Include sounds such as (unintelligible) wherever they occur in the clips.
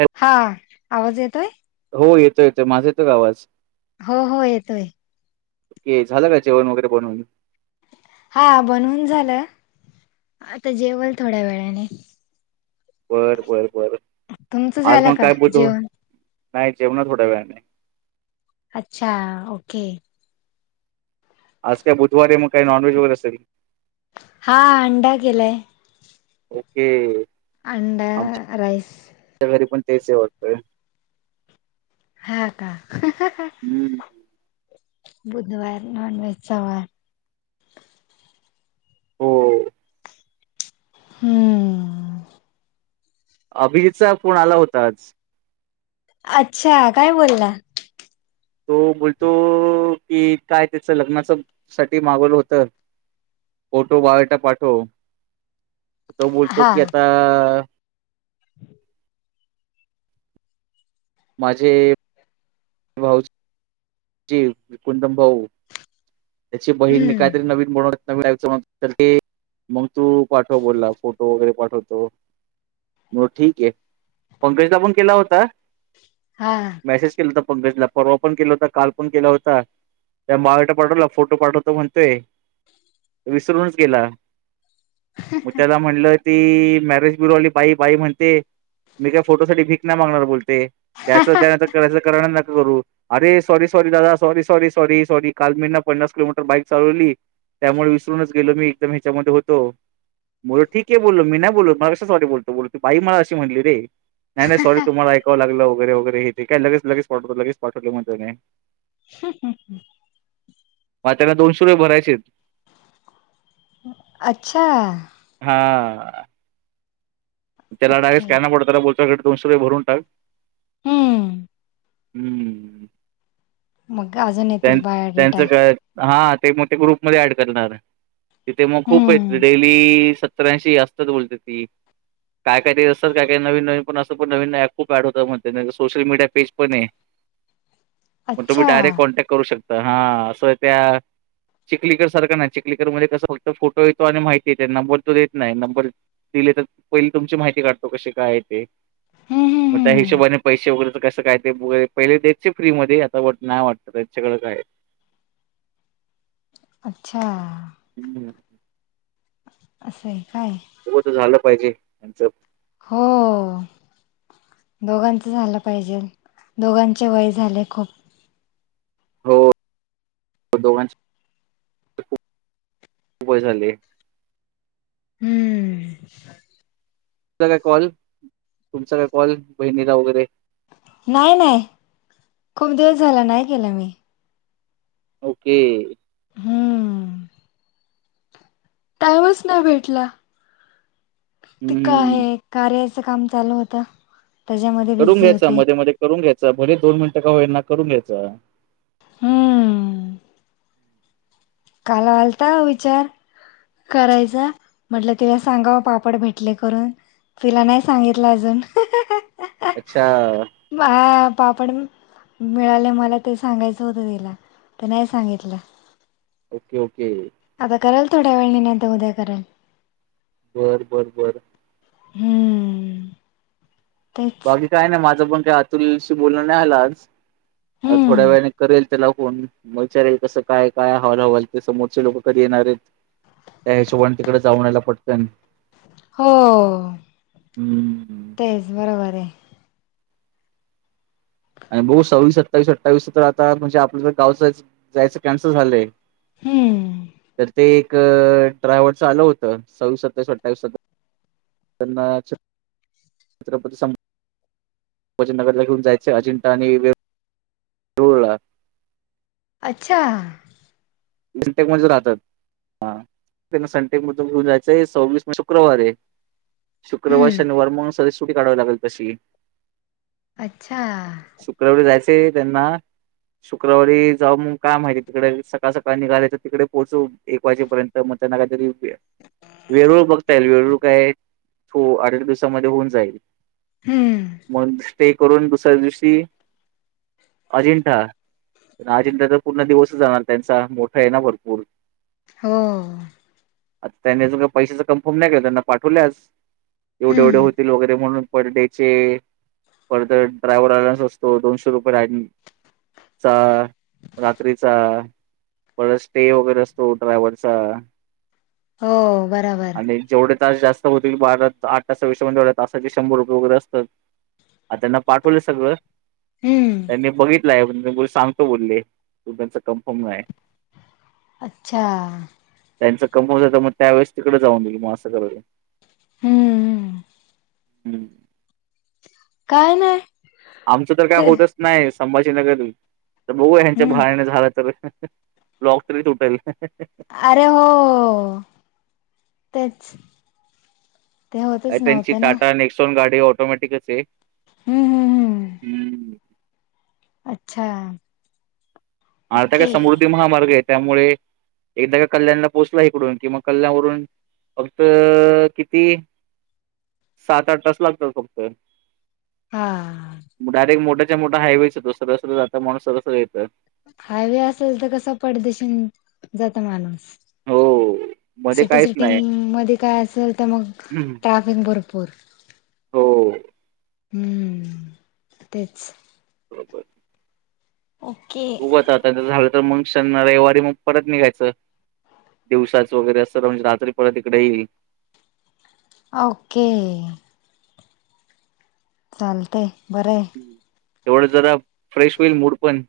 हॅ हा आवाज येतोय हो येतो येतो माझा येतो ग आवाज हो हो येतोय झालं काय जेवण वगैरे बनवून हा बनवून झालं आता जेवल थोड्या वेळाने बरं बर बर तुमचं आज झालं मग का काय बोलत जेवण नाही जेऊ ना थोड्या वेळने अच्छा ओके आज काय बुधवारी मग काही नॉनव्हेज वगैरे असेल हा अंडा केलाय ओके अंडा राईस तेचे होतोय ह का हम्म बुधवार नॉन वहेज सवार हो हम्म अभ चा फण आला होता आज अच्छा काय बोलला तो बोलतो कि काय त्याच लग्नाच साठी मागवलं होत फोटो बावेटा पाठव तो बोलतो हा की आता माझे भाऊ जी कुंदम भाऊ त्याची बहीणी मी काहीतरी हम्म नवीन बनवत मग तू पाठव बोलला फोटो वगैरे पाठवतो म ठीक आहे पंकजला पण केला होता हा मेसेज केलं तर पणे परवा पण केलता काल पण केला होता त्या मागट पाठवला फोटो पाठवतो म्हणतोय विसरूनच गेला मग त्याला म्हणलं ती मॅरेज ब्युरो वाली बाई बाई म्हणते मी त्या फोटोसाठीठी भी नाही मागणार बोलते ते द्याच द करायचं करण न करू अरे सॉरी सॉरी दादा सॉरी सॉरी सॉरी सॉरी काल मीना पन्नास किलोमीटर बाईक चालवली त्यामुळे विसरूनच गेलो मी एकदम ह्याच्यामध्ये होतो बोल ठीक आहे बोलो मी ना बोल मलाा सॉरी बोलतो बोल ती बाई मला अशी म्हणली रे नाही सॉरी तुम्हालाऐव लागलं वगैरे काय लगे लगेच पाठवत म्हणते मी ह् ह ह (unintelligible) मग त्याना दोनशे रुये भरायचे अच्छा हा त्याला डायरेक्ट ओके स्कॅनर पाठव बोल च्याकडे दोनशे भरून टाक हम्म हम्म मग अजून त्यां येतील त्यांचं बायोडेटा काय हा ते मोठे ग्रुपमध्ये ऍड करणार तिथे मग खूप येतो हम्म डेली त्र्याऐंशीअसतात बोलते ती काय काय दि असतात काय काय नवीन नवीन पण असं पण नवीन ऍप खूप ऍड होतं मच सोशल मीडिया पेज पण आहे मग तुम्ही अच्छा डायरेक्ट कॉन्टॅक्ट करू शकता हा असं त्या चिखलीकर सारखं ना चिखलीकर मध्ये कस फक्त फोटो येतो आणि माहिती येते नंबर तो देत नाही नंबर दिले तर पहिली तुमची माहिती काढतो कशी काय ते हम्म हम्म म त्या हम्म हिशोबाने पैसे वगैरे कसं काय तेैर पहिले देतचे फ्री मध्ये आता नाही वाटत (unintelligible) अच्छा हम असाय हो आत्ता झालं पाहिजे त्यांचं हो दोघांच झालं पाहिजे दोघांचे वय झाले खूप हो दोघांचे पन वय झाले हम्म तुझा काय कॉल तुमचा काय कॉल बहिणीला वगैरे नाही नाही खूप दिवस झाला नाही केला मी ओके हम्म त्यावच ना भेटला ते काय हम्म आहे कार्या च काम चालू होत त्याच्यामध्ये करून बिझी घ्यायचा होती मध्ये मध्ये करून घ्यायच भले दोन मिनिट का होईना करून घ्याचं हम्म काल आलता विचार करायचा म्हटलं तिला सांगाव पापड भेटले करून तिला नाय सांगितलं अजून अच्छा हा पापड मि मिळाले मला ते सांगायचं होतं तिला पण नाय सांगितला. ओके ओके थोड्या वेळाने निवांत उद्या करल. बर बर बर हूं बाकी काय नाय माझं पण त्या अतुलशी बोलण न्हाय झाल आज आता थोड्या हम्म वेळाने करेल. तेला फोन म विचारीन कसं काय काय हाल हवाल ते समोरचे लोक कधी येणार आहेत त्या हिशोबाने तिकड जाऊन यायला पटकन हो हम्म. तेच बरोबर ये. आणि बघु सव्वीस सत्तावीस अठ्ठावीस तर आता म्हणजे आपलं ज गाव जाचं जायचं कॅन्सल झालंय. हम्म तर ते एक एक ड्रायव्हर च आल होतं सव्वीस सत्तावीस अठ्ठावीस स त्यांना चं (unintelligible) भजननगरला घेऊन जायचय अजिंठा आणि वेरूळला अच्छा सनटेक मध्ये राहतात हा त्यांना सनटेक मधून घेऊन जायचंय सव्वीस म शुक्रवारी. शुक्रवार हम्म शनिवार म्हणून सुटी काढावी लागेल तशी अच्छा ते त्यांना शुक्रवारी जाऊ मग काय माहिती तिकडे सकाळ सकाळ निघाले तर तिकडे पोचू. एक वाजेपर्यंत म त्यांना काहीतरी वेरुळ बघता येईल वेरूळ काय फो आठएक दिवसामध्ये होऊन जाईल. हम्म मग स्टे करून दुसऱ्या दिवशी अजिंठा आणि अजिंठाचा पूर्ण दिवस जाणार त्यांच मोठा आहे ना भरपूर हो आता त्यांनी अजून का पैशाच कम्फर्म नाय केला त्यांना पाठवलय आज एवढे एवढे हम्म होतील वगैरे म्हणून पर डे पर तर ड्रायव्हर लायन्स असतो दोनशे रुपये (unintelligible) चा रात्रीचा परत स्टे वगैरे असतो ड्रायवरचा. हो बराबर तास जास्त होतील बाजा आठ तासापेक्षा तासाचे शंभर रुपये वगैरे असतात. आता त्यांना पाठवलंय सगळं हम्म त्यांनी बघित (inaudible) अच्छा (inaudible) हम्ममम हम्म काय (inaudible) आमचं तर काय ते होतच नाही संभाजी जनगर तर बघ ह्यांच्या हम्म भाडने झाला तर लॉक्स तरी तुटेल अरे हो तेच ते होतच नव्हतं ना (inaudible) ऑटोमॅटिकच हम्म हम्म हम्म (inaudible) हम्म. अच्छा आर्ता काय ओके समृद्धी महामार्ग आहेत (inaudible) ायरेक्ट हा मोठा (inaudible) मोठायवेच होो सर जाता माणस सर येतं हायवे असेल हो मध्ये सिटी काहीच सिटी नाही मध्ये काय असेल तर मग ट्राफिक भरपूर हो तेच बपर (inaudible) ओके उग आता झालं मग शन रविवारी मग परत निघायचं दिवसाचं वगैरे अस म्हणजे रात्री परत इकडे येईल ओके चालतय बरं एवढं जरा फ्रेश होईल मूड पण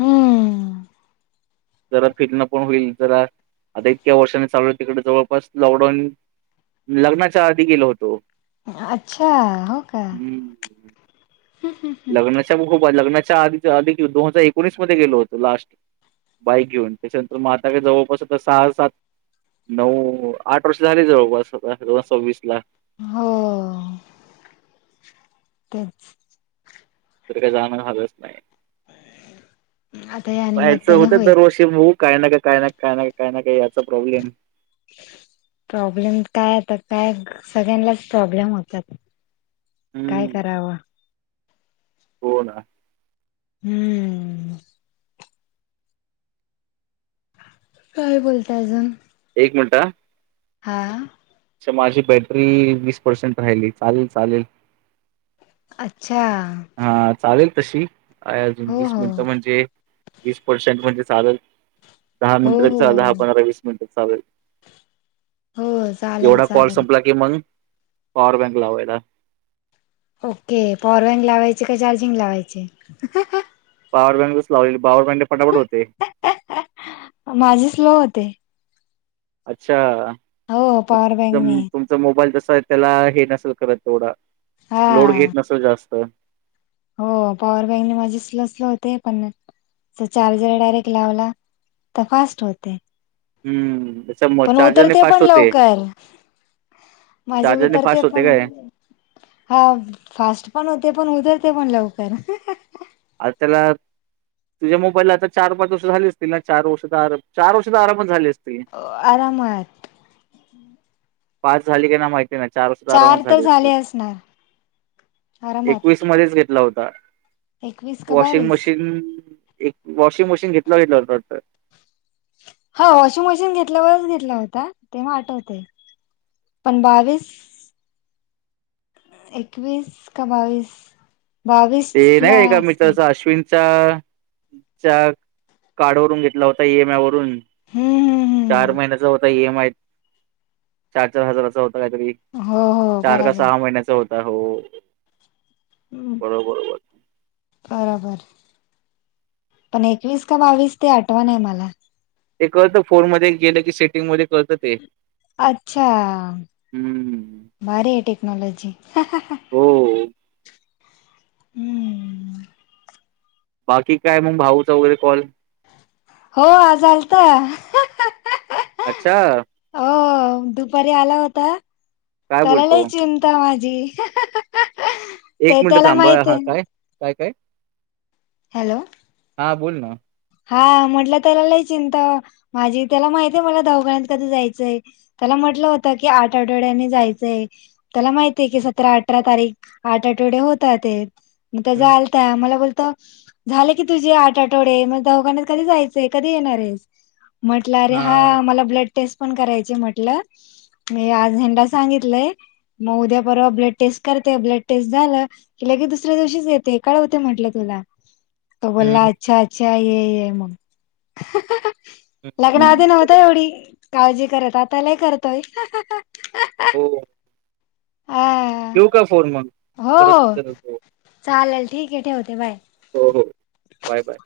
हम्म जरा फिरणं पण होईल जरा आता इतक्या वर्षानी चाललं तिकडे जवळपास लॉकडाऊन लग्नाच्या आधी गेलो होतो अच्छा हो का हम्म लग्नाच्या ख लग्नाच्या आधी दोन हजार एकोणविस मधे गेलो होतो बाईक घेऊन म आताा का जवळपास आता सहा सात नऊ आठ वर्ष झाली जवळपास आता दोन हजार सव्वीस ला हो ते तिकडे जाणं झालंच नाही आता या वायच निमित्ताने होत होईल दरवर्षी बु काय ना का काय नाही काय नाही का काय ना काय याचा प्रॉब्लेम प्रॉब्लेम काय आता काय सगळ्यांनाच प्रॉब्लेम होतात काय हम्म करावं हो ना हम्म काय बोलताय अजून एक मिनटं हा (unintelligible) माझी बॅटरी वीस पर्सेंट राहिली चालेल चालेल अच्छा हा चालेल तशी हाय अजून हो वीस हो मिनिटं म्हणजे वीस पर्सेंट म्हणजे चालल दहा हो मिनिटा तर हो चालल हा पंधरा वीस मिनिट चालल हो चालेल एवढा कॉल चालेल संपला की मन पाॉवर बँक लावायचा ओके पॉवर बँक लावायचे का चार्जिंग लावायचे (unintelligible) पॉवर बँकच लाली पवर बँक फटाफट हो (unintelligible) माझे स्लो होते अच्छा हो पॉवर बँक ने व्हय त्याला हे नसल करत तेवढं हा लोड घेत नसल जास्त हो पॉवर बँकने माझे स्लो स्लो होते पण च चार्जर डायरेक्ट लावला तर फास्ट होते हम्म त्याच्या पण चार्जरने उतरते फास्ट पण होते लवकर माझे चार्जरने उतरते फास्ट होते पण काय हा फास्ट पण होते पण उतरते पण लव तरा (unintelligible) आ त्याला तुझ्या मोबाईलला आता चार पाच वर्ष झाली असतील ना चार वर्ष आरा चार वर्ष त आरामच झाले असतील अ आरामात पास झाली का ना माहित चार सुद्धा आरामात तर झाली असती झाले असणार एकवीस आरामात मध्येच घेतला हो एकवीस (unintelligible) का वॉशिंग बावीस मशीन एक वॉशिंग मशीन घेतलं (unintelligible) हा वॉशिंग मशीन घेतल्यावरच घेतला होता तेव्हा आठवतेय पण बावीस (inaudible) एकवीस का बावीस बावीस ते नाही ला का एका असेल मित्राचा अश्विन च्या च्या कार्ड वरून घेतला होता ई एम आय वरून हम्म चार हम्म महिन्याचा होता इ एम चार चार हजाराचा होता काहीतरी हम्म हो हो चार का बराबर सहा महिन्याच होत हो हम्म, बरोबर बरोबर बरोबर पण एकवीस का बावीस ते आठवण मला ते कळत फोर मध्ये गेलं की सेटिंग मध्ये कळत ते अच्छा हम्म भारी आहे टेक्नॉलॉजी हा हा हा हो हम्म बाकी काय मग भाऊचा वगैरे कॉल हो आज आलता अच्छा हो दुपारी आला होता काय त्यालाला बोलतो चिंताय माझी माझी एक मिनिटं थांब हा काय काय काय हॅलो हां बोल ना हा म्हटलं त्याला लय चिंता माझी त्याला माहित आहे मला दवाखान्यात कधी जायचंय त्याला म्हटलं होतं की आठ आठवड्यानी जायचंय त्याला माहितीय कि सतरा अठरा तारीख आठ आठवडे होतात मग त्याचा हम्म आलता मला बोल झालं की तुझे आठ आठवडे मग दवाखान्यात कधी जायचंय कधी येणार आहेस म्हटलं अरे हा मला ब्लड टेस्ट पण करायची आहे म्हटलं मी आज यांना सांगितलंय मग उद्या परवा ब्लड टेस्ट करते ब्लड टेस्ट झा की लगेच दुसऱ्या दिवशीच येते कळवते म्हटलं तुला तो बोला हम्म अच्छा अच्छा काय ये ये मग हम्म हम्म लग्नाआधी नव्हत बरोबर एवढी काळजी करत आता लय करतोय. हा ठेऊ का फोन मग हो परत हो करत चालेल ठीक आहे ठेवते बाय. हो बाय बाय.